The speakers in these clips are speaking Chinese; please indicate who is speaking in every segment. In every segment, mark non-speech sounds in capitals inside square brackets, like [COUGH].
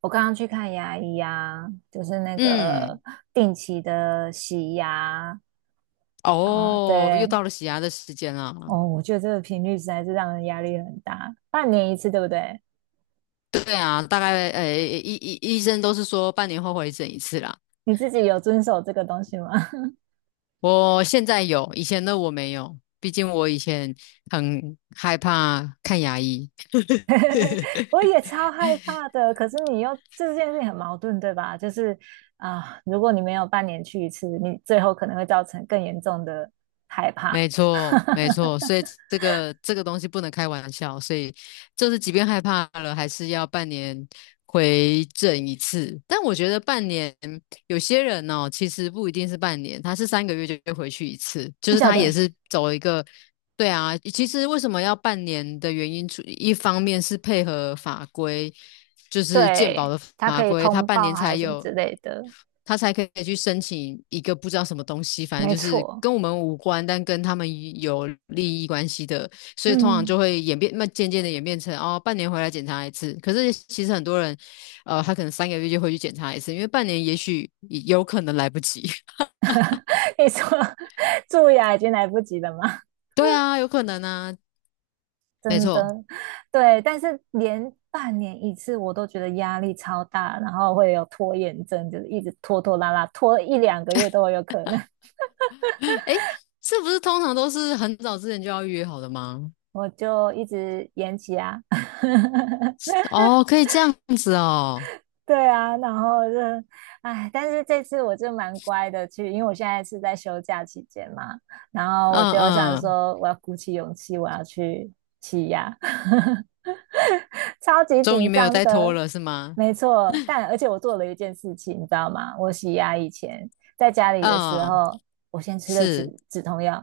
Speaker 1: 我刚刚去看牙医啊，就是那个
Speaker 2: 嗯。
Speaker 1: 定期的洗牙啊，
Speaker 2: 哦，又
Speaker 1: 对，
Speaker 2: 到了洗牙的时间了。
Speaker 1: 哦，我觉得这个频率实在是让人压力很大，半年一次，对不对？
Speaker 2: 对啊，大概医生都是说半年后回诊一次啦。
Speaker 1: 你自己有遵守这个东西吗？
Speaker 2: 我现在有，以前的我没有，毕竟我以前很害怕看牙医。[LAUGHS]
Speaker 1: [LAUGHS] 我也超害怕的，可是你又这件事情很矛盾，对吧？就是啊，如果你没有半年去一次，你最后可能会造成更严重的害怕。
Speaker 2: 没错，没
Speaker 1: [LAUGHS]
Speaker 2: 错，所以这个东西不能开玩笑，所以就是即便害怕了，还是要半年回诊一次。但我觉得半年有些人哦，其实不一定是半年，他是三个月就会回去一次，就
Speaker 1: 真
Speaker 2: 是
Speaker 1: 假
Speaker 2: 他也
Speaker 1: 的？
Speaker 2: 是走一个。对啊，其实为什么要半年的原因，除一方面是配合法规，就是健保
Speaker 1: 对，
Speaker 2: 的
Speaker 1: 它
Speaker 2: 法
Speaker 1: 可以
Speaker 2: 规，他
Speaker 1: 通
Speaker 2: 半
Speaker 1: 报
Speaker 2: 年才
Speaker 1: 还是什么
Speaker 2: 有。
Speaker 1: 之类的，
Speaker 2: 他才可以去申请一个不知道什么东西，反正
Speaker 1: 没
Speaker 2: 就是
Speaker 1: 错。
Speaker 2: 跟我们无关，但跟他们有利益关系的，所以通常
Speaker 1: 嗯，
Speaker 2: 就会演变，那渐渐的演变成哦，半年回来检查一次。可是其实很多人，他可能三个月就会去检查一次，因为半年也许有可能来不及。
Speaker 1: 你说 [LAUGHS] 蛀牙已经来不及了吗？
Speaker 2: [LAUGHS] 对啊，有可能啊，
Speaker 1: [LAUGHS]
Speaker 2: 没
Speaker 1: 真
Speaker 2: 错。
Speaker 1: 的，对，但是连半年一次我都觉得压力超大，然后会有拖延症，就是一直拖拖拉拉，拖一两个月都有可能，
Speaker 2: 诶，是不是通常都是很早之前就要预约好的吗？
Speaker 1: 我就一直延期啊。[LAUGHS]
Speaker 2: 哦，可以这样子哦。
Speaker 1: 对啊，然后就，哎，但是这次我就蛮乖的去，因为我现在是在休假期间嘛，然后
Speaker 2: 嗯
Speaker 1: 我就想
Speaker 2: 嗯。
Speaker 1: 说，我要鼓起勇气，我要去洗牙。[LAUGHS] 超级
Speaker 2: 终于
Speaker 1: 紧
Speaker 2: 没有
Speaker 1: 张
Speaker 2: 再拖
Speaker 1: 的，
Speaker 2: 了，是吗？
Speaker 1: 没错。但而且我做了一件事情，你知道吗？我洗牙以前在家里的时
Speaker 2: 嗯，
Speaker 1: 候，我先吃的止
Speaker 2: 是。
Speaker 1: 止痛药，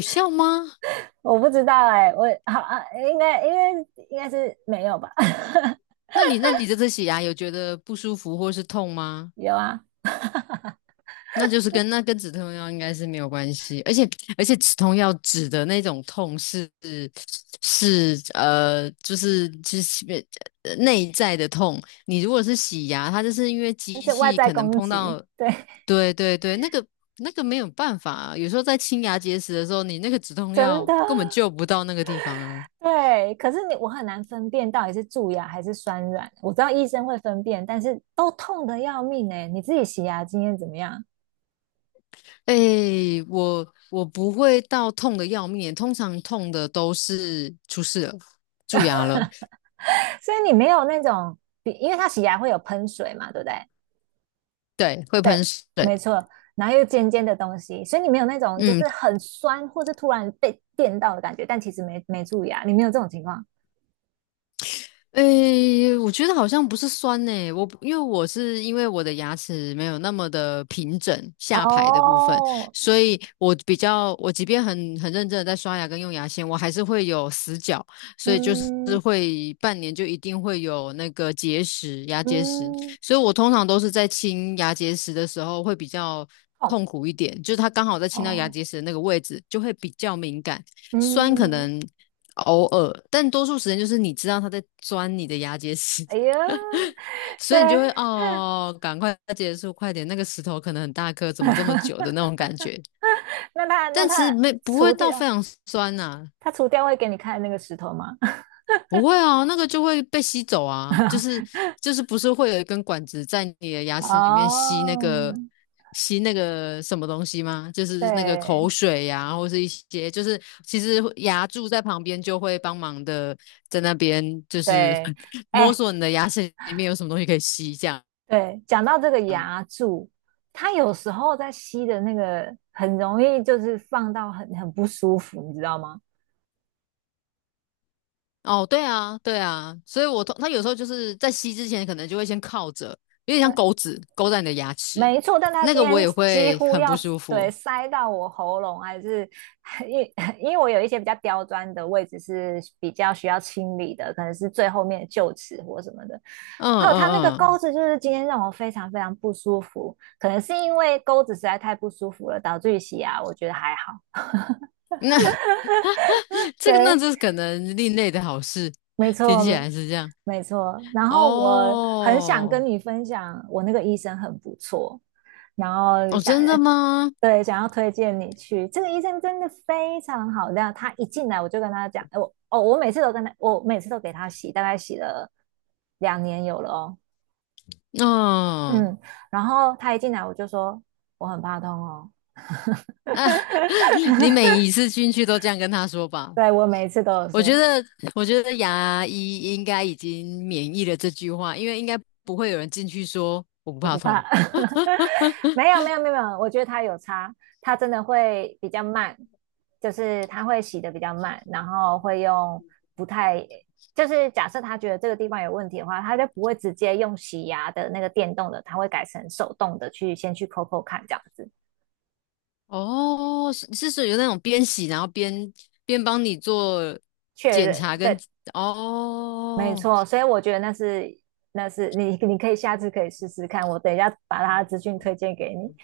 Speaker 2: 有效吗？
Speaker 1: 我不知道哎、我好啊，应该应该应该是没有吧？
Speaker 2: 那你这次洗牙有觉得不舒服或是痛吗？
Speaker 1: [LAUGHS] 有啊，
Speaker 2: 那就是跟止痛药应该是没有关系，而且止痛药止的那种痛是就是内在的痛。你如果是洗牙，它就是因为机
Speaker 1: 这外
Speaker 2: 器
Speaker 1: 在
Speaker 2: 可能
Speaker 1: 攻
Speaker 2: 碰
Speaker 1: 击，
Speaker 2: 到，
Speaker 1: 对，
Speaker 2: 对对对，那个没有办法啊。有时候在清牙结石的时候，你那个止痛
Speaker 1: 真
Speaker 2: 药
Speaker 1: 的。
Speaker 2: 根本救不到那个地方啊。
Speaker 1: 对，可是你我很难分辨到底是蛀牙还是酸软。我知道医生会分辨，但是都痛得要命哎、你自己洗牙经验怎么样？
Speaker 2: 哎，我不会到痛的要命，通常痛的都是出事了，蛀牙了。
Speaker 1: 所以你没有那种，因为他洗牙会有喷水嘛，对不对？
Speaker 2: 对，会
Speaker 1: 对，
Speaker 2: 喷水。
Speaker 1: 没错，然后又尖尖的东西，所以你没有那种就
Speaker 2: 嗯，
Speaker 1: 是很酸或是突然被电到的感觉，但其实没注意啊，你没有这种情况。
Speaker 2: 诶，我觉得好像不是酸呢、我不因为我是因为我的牙齿没有那么的平整，下排的部分，
Speaker 1: 哦，
Speaker 2: 所以我比较我即便很认真的在刷牙跟用牙线，我还是会有死角，所以就是
Speaker 1: 嗯
Speaker 2: 会半年就一定会有那个结石、牙结石，
Speaker 1: 嗯，
Speaker 2: 所以我通常都是在清牙结石的时候会比较
Speaker 1: 痛
Speaker 2: 痛苦一点，就是它刚好在清到牙
Speaker 1: 哦，
Speaker 2: 结石的那个位置就会比较敏感，酸可
Speaker 1: 嗯，
Speaker 2: 能。偶尔，但多数时间就是你知道他在钻你的牙结石，
Speaker 1: 哎呀，
Speaker 2: [LAUGHS] 所
Speaker 1: 对，
Speaker 2: 以你就会哦，赶快结束，快点，那个石头可能很大颗，怎么
Speaker 1: [LAUGHS]
Speaker 2: 这么久的那种感觉。
Speaker 1: 那他那
Speaker 2: 但其实
Speaker 1: 他
Speaker 2: 没不会
Speaker 1: 除
Speaker 2: 到非
Speaker 1: 掉
Speaker 2: 常酸呐、
Speaker 1: 他除掉会给你看那个石头吗？
Speaker 2: 不会啊，那个就会被吸走啊，就是
Speaker 1: [LAUGHS]
Speaker 2: 就是不是会有一根管子在你的牙齿里面吸那个
Speaker 1: 哦，
Speaker 2: 什么东西吗？就是那个口
Speaker 1: 对
Speaker 2: 水呀、或是一些就是其实牙柱在旁边就会帮忙的在那边就是
Speaker 1: 对，
Speaker 2: [LAUGHS] 摸
Speaker 1: 哎、
Speaker 2: 索你的牙齿里面有什么东西可以吸这样。
Speaker 1: 对，讲到这个牙柱，它有时候在吸的那个很容易就是放到很不舒服，你知道吗？
Speaker 2: 哦，对啊，对啊，所以我通他有时候就是在吸之前可能就会先靠着，有点像
Speaker 1: 对，
Speaker 2: 钩子勾在你的牙齿，
Speaker 1: 没错，但它
Speaker 2: 那
Speaker 1: 今
Speaker 2: 个我
Speaker 1: 天
Speaker 2: 也
Speaker 1: 几
Speaker 2: 会
Speaker 1: 乎
Speaker 2: 很
Speaker 1: 要
Speaker 2: 不舒
Speaker 1: 对
Speaker 2: 服。
Speaker 1: 塞到我喉咙，还是 [LAUGHS] 因为因为我有一些比较刁钻的位置是比较需要清理的，可能是最后面的臼齿或什么的。
Speaker 2: 嗯
Speaker 1: 还有它那个
Speaker 2: 嗯
Speaker 1: 钩
Speaker 2: 嗯。
Speaker 1: 子，就是今天让我非常非常不舒服，可能是因为钩子实在太不舒服了，导致于洗牙，我觉得还好。
Speaker 2: 那 [LAUGHS] 这个那
Speaker 1: 对，
Speaker 2: 这可能另类的好事，
Speaker 1: 没
Speaker 2: 听起
Speaker 1: 错，
Speaker 2: 来是这样。
Speaker 1: 没错。然后我很想
Speaker 2: 哦
Speaker 1: 跟你分享，我那个医生很不错，然后
Speaker 2: 哦，
Speaker 1: 想，
Speaker 2: 真的吗？
Speaker 1: [LAUGHS] 对，想要推荐你去。这个医生真的非常好料，他一进来我就跟他讲，哎，我哦，我每次都跟他，我每次都给他洗，大概洗了2年有了哦，
Speaker 2: 嗯。
Speaker 1: 嗯。然后他一进来我就说我很怕痛哦，
Speaker 2: [LAUGHS] 你
Speaker 1: [LAUGHS]
Speaker 2: 每一次进去都这样跟他说吧。
Speaker 1: 对，我每一次都有
Speaker 2: 我觉
Speaker 1: 说，
Speaker 2: 得，我觉得牙医应该已经免疫了这句话，因为应该不会有人进去说我不
Speaker 1: 我
Speaker 2: 怕
Speaker 1: 不
Speaker 2: 痛。
Speaker 1: 怕，[LAUGHS] 没有没有没有没有，我觉得它有差，它真的会比较慢，就是它会洗的比较慢，然后会用不太，就是假设他觉得这个地方有问题的话，他就不会直接用洗牙的那个电动的，他会改成手动的去先去抠抠看这样子
Speaker 2: 哦，是是属于那种边洗然后边边帮你做
Speaker 1: 确
Speaker 2: 检
Speaker 1: 认，
Speaker 2: 查跟
Speaker 1: 对，没
Speaker 2: 哦。
Speaker 1: 错，所以我觉得那是你可以下次可以试试看，我等一下把他的资讯推荐给你，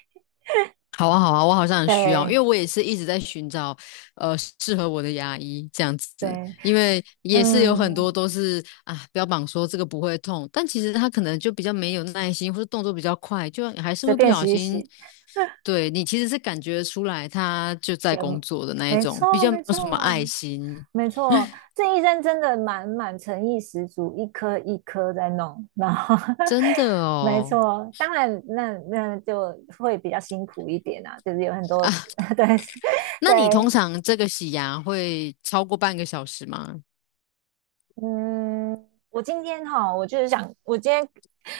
Speaker 2: 好啊，好啊，我好像很需要，因为
Speaker 1: 对
Speaker 2: 我也是一直在寻找，适合我的牙医这样子，
Speaker 1: 对，
Speaker 2: 因为也是有很多
Speaker 1: 嗯，
Speaker 2: 都是啊，标榜说这个不会痛，但其实他可能就比较没有耐心，或者动作比较快，就还是
Speaker 1: 随
Speaker 2: 会不
Speaker 1: 便
Speaker 2: 小
Speaker 1: 洗一
Speaker 2: 心。
Speaker 1: 洗。
Speaker 2: 对，你其实是感觉出来他就在
Speaker 1: 也
Speaker 2: 工作的那一
Speaker 1: 没
Speaker 2: 种，比
Speaker 1: 错，
Speaker 2: 较没
Speaker 1: 没
Speaker 2: 有什么
Speaker 1: 错，
Speaker 2: 爱心，
Speaker 1: 没错。这医生真的蛮诚意十足，一颗一颗在弄，然后
Speaker 2: 真
Speaker 1: [LAUGHS]
Speaker 2: 的
Speaker 1: 没
Speaker 2: 哦。
Speaker 1: 错，当然那就会比较辛苦一点啊，就是有很多 [LAUGHS] 对
Speaker 2: 那你通
Speaker 1: 对，
Speaker 2: 常这个洗牙会超过半个小时吗？
Speaker 1: 嗯，我今天哈，我就是想，我今天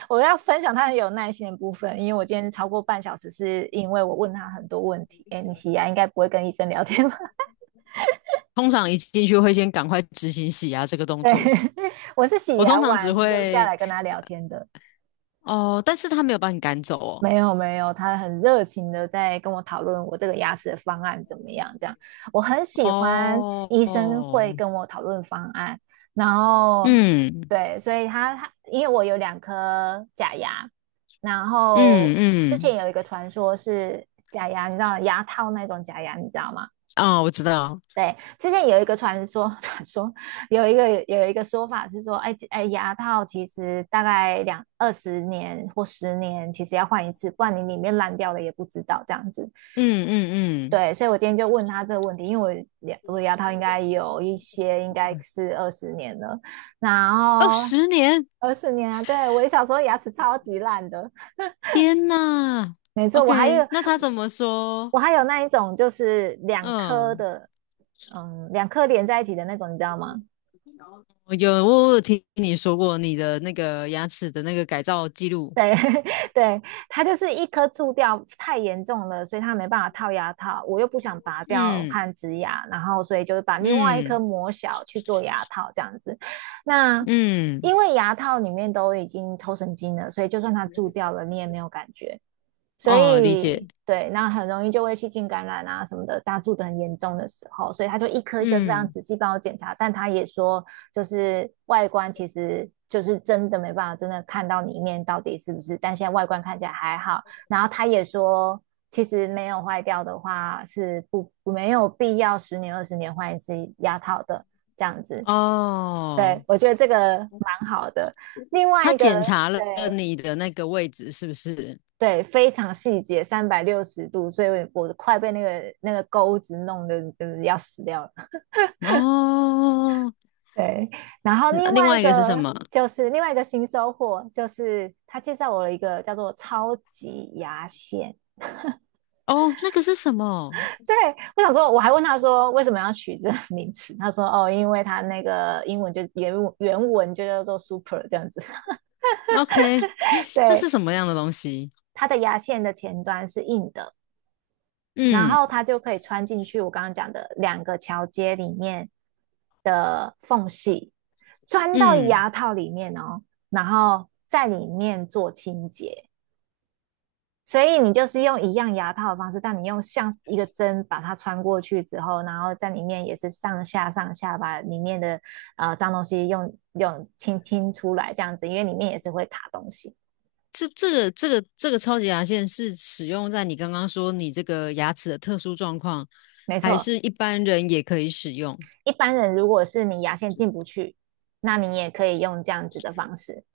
Speaker 1: 我要分享他很有耐心的部分，因为我今天超过半小时，是因为我问他很多问题。哎，你洗牙应该不会跟医生聊天吧？
Speaker 2: 通常一进去会先赶快执行洗牙这个动
Speaker 1: 对，
Speaker 2: 作。
Speaker 1: [LAUGHS] 我是洗
Speaker 2: 我
Speaker 1: 牙
Speaker 2: 通常只
Speaker 1: 完留下
Speaker 2: 会
Speaker 1: 来跟他聊天的。
Speaker 2: 哦，但是他没有把你赶走哦。
Speaker 1: 没有没有，他很热情的在跟我讨论我这个牙齿的方案怎么样，这样我很喜欢
Speaker 2: 哦
Speaker 1: 医生会
Speaker 2: 哦，
Speaker 1: 跟我讨论方案，然后
Speaker 2: 嗯
Speaker 1: 对，所以他因为我有两颗假牙，然
Speaker 2: 嗯
Speaker 1: 后之
Speaker 2: 嗯，
Speaker 1: 前有一个传说是假牙，你知道牙套那种假牙，你知道吗？
Speaker 2: 哦，我知道。
Speaker 1: 对，之前有一个传说，[LAUGHS] 传说有一个说法是说，哎哎，牙套其实大概二十年或十年，其实要换一次，不然你里面烂掉了也不知道这样子。
Speaker 2: 嗯嗯
Speaker 1: 对，
Speaker 2: 嗯，
Speaker 1: 所以我今天就问他这个问题，因为我的牙套应该有一些应该是二十年了，然
Speaker 2: 哦，
Speaker 1: 后
Speaker 2: 10年。
Speaker 1: 二十年啊，对，我小时候牙齿超级烂的，
Speaker 2: 天呐。
Speaker 1: 没错，我还有
Speaker 2: OK,那他怎么说？
Speaker 1: 我还有那一种就是两颗
Speaker 2: 嗯，
Speaker 1: 的，嗯，两颗连在一起的那种，你知道吗？
Speaker 2: 我有听你说过你的那个牙齿的那个改造记录。
Speaker 1: 对 [LAUGHS] 对，它就是一颗蛀掉太严重了，所以它没办法套牙套，我又不想拔掉
Speaker 2: 嗯
Speaker 1: 和植牙，然后所以就是把另外一颗
Speaker 2: 嗯
Speaker 1: 磨小去做牙套这样子。那
Speaker 2: 嗯，
Speaker 1: 因为牙套里面都已经抽神经了，所以就算它蛀掉了，你也没有感觉。所
Speaker 2: 哦，理
Speaker 1: 以
Speaker 2: 解。
Speaker 1: 对，那很容易就会细菌感染啊什么的，大家住得很严重的时候，所以他就一颗一颗非常
Speaker 2: 嗯，
Speaker 1: 仔细帮我检查，但他也说，就是外观其实就是真的没办法真的看到里面到底是不是，但现在外观看起来还好，然后他也说。其实没有坏掉的话，是不没有必要十年二十年换一次牙套的这样子。
Speaker 2: 哦，
Speaker 1: 对，我觉得这个蛮好的。另外
Speaker 2: 他
Speaker 1: 一个，
Speaker 2: 检查了
Speaker 1: 对，
Speaker 2: 你的那个位置是不是？
Speaker 1: 对，非常细节，360度，所以我快被那个钩子弄得就是要死掉了。
Speaker 2: 哦，
Speaker 1: 对，然后
Speaker 2: 嗯另外一个是什么？
Speaker 1: 另外一个新收获，就是他介绍我了一个叫做超级牙线。
Speaker 2: 哦，那个是什么
Speaker 1: 对，我想说，我还问他说为什么要取这个名词，他说哦，因为他那个英文就原文就叫做 super 这样子。
Speaker 2: ？OK,
Speaker 1: [LAUGHS]
Speaker 2: 那
Speaker 1: 对，
Speaker 2: 是什么样的东西？
Speaker 1: 它的牙线的前端是硬的，然
Speaker 2: 嗯
Speaker 1: 后它就可以穿进去我刚刚讲的两个桥接里面的缝隙，钻到
Speaker 2: 嗯，
Speaker 1: 牙套里面哦，然后在里面做清洁。所以你就是用一样牙套的方式，但你用像一个针把它穿过去之后，然后在里面也是上下上下把里面的脏东西用清出来这样子，因为里面也是会卡东西。
Speaker 2: 这个超级牙线是使用在你刚刚说你这个牙齿的特殊状况，
Speaker 1: 没
Speaker 2: 还
Speaker 1: 错，
Speaker 2: 是一般人也可以使用？
Speaker 1: 一般人如果是你牙线进不去，那你也可以用这样子的方式。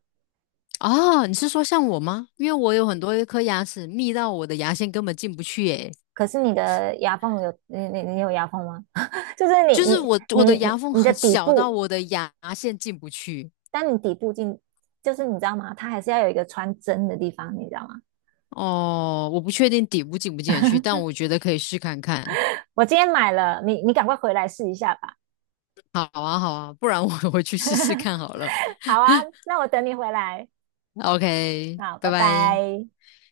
Speaker 2: 哦，你是说像我吗？因为我有很多一颗牙齿密到我的牙线根本进不去，诶，
Speaker 1: 可是你有牙缝吗？[LAUGHS] 就是
Speaker 2: 就是
Speaker 1: 你
Speaker 2: 我
Speaker 1: 你你
Speaker 2: 的牙缝
Speaker 1: 你的
Speaker 2: 很
Speaker 1: 底
Speaker 2: 小到
Speaker 1: 部，
Speaker 2: 我的牙线进不去。
Speaker 1: 但你底部进就是你知道吗？它还是要有一个穿针的地方，你知道吗？
Speaker 2: 哦，我不确定底部进不进得去，但我觉得可以试看看。
Speaker 1: 我今天买了，你赶快回来试一下吧。
Speaker 2: 好啊，好啊，不然我 [LAUGHS] 回去试试看好了。
Speaker 1: 好啊，那我等你回来。
Speaker 2: OK,
Speaker 1: 好，
Speaker 2: 拜
Speaker 1: 拜
Speaker 2: 拜。
Speaker 1: 拜。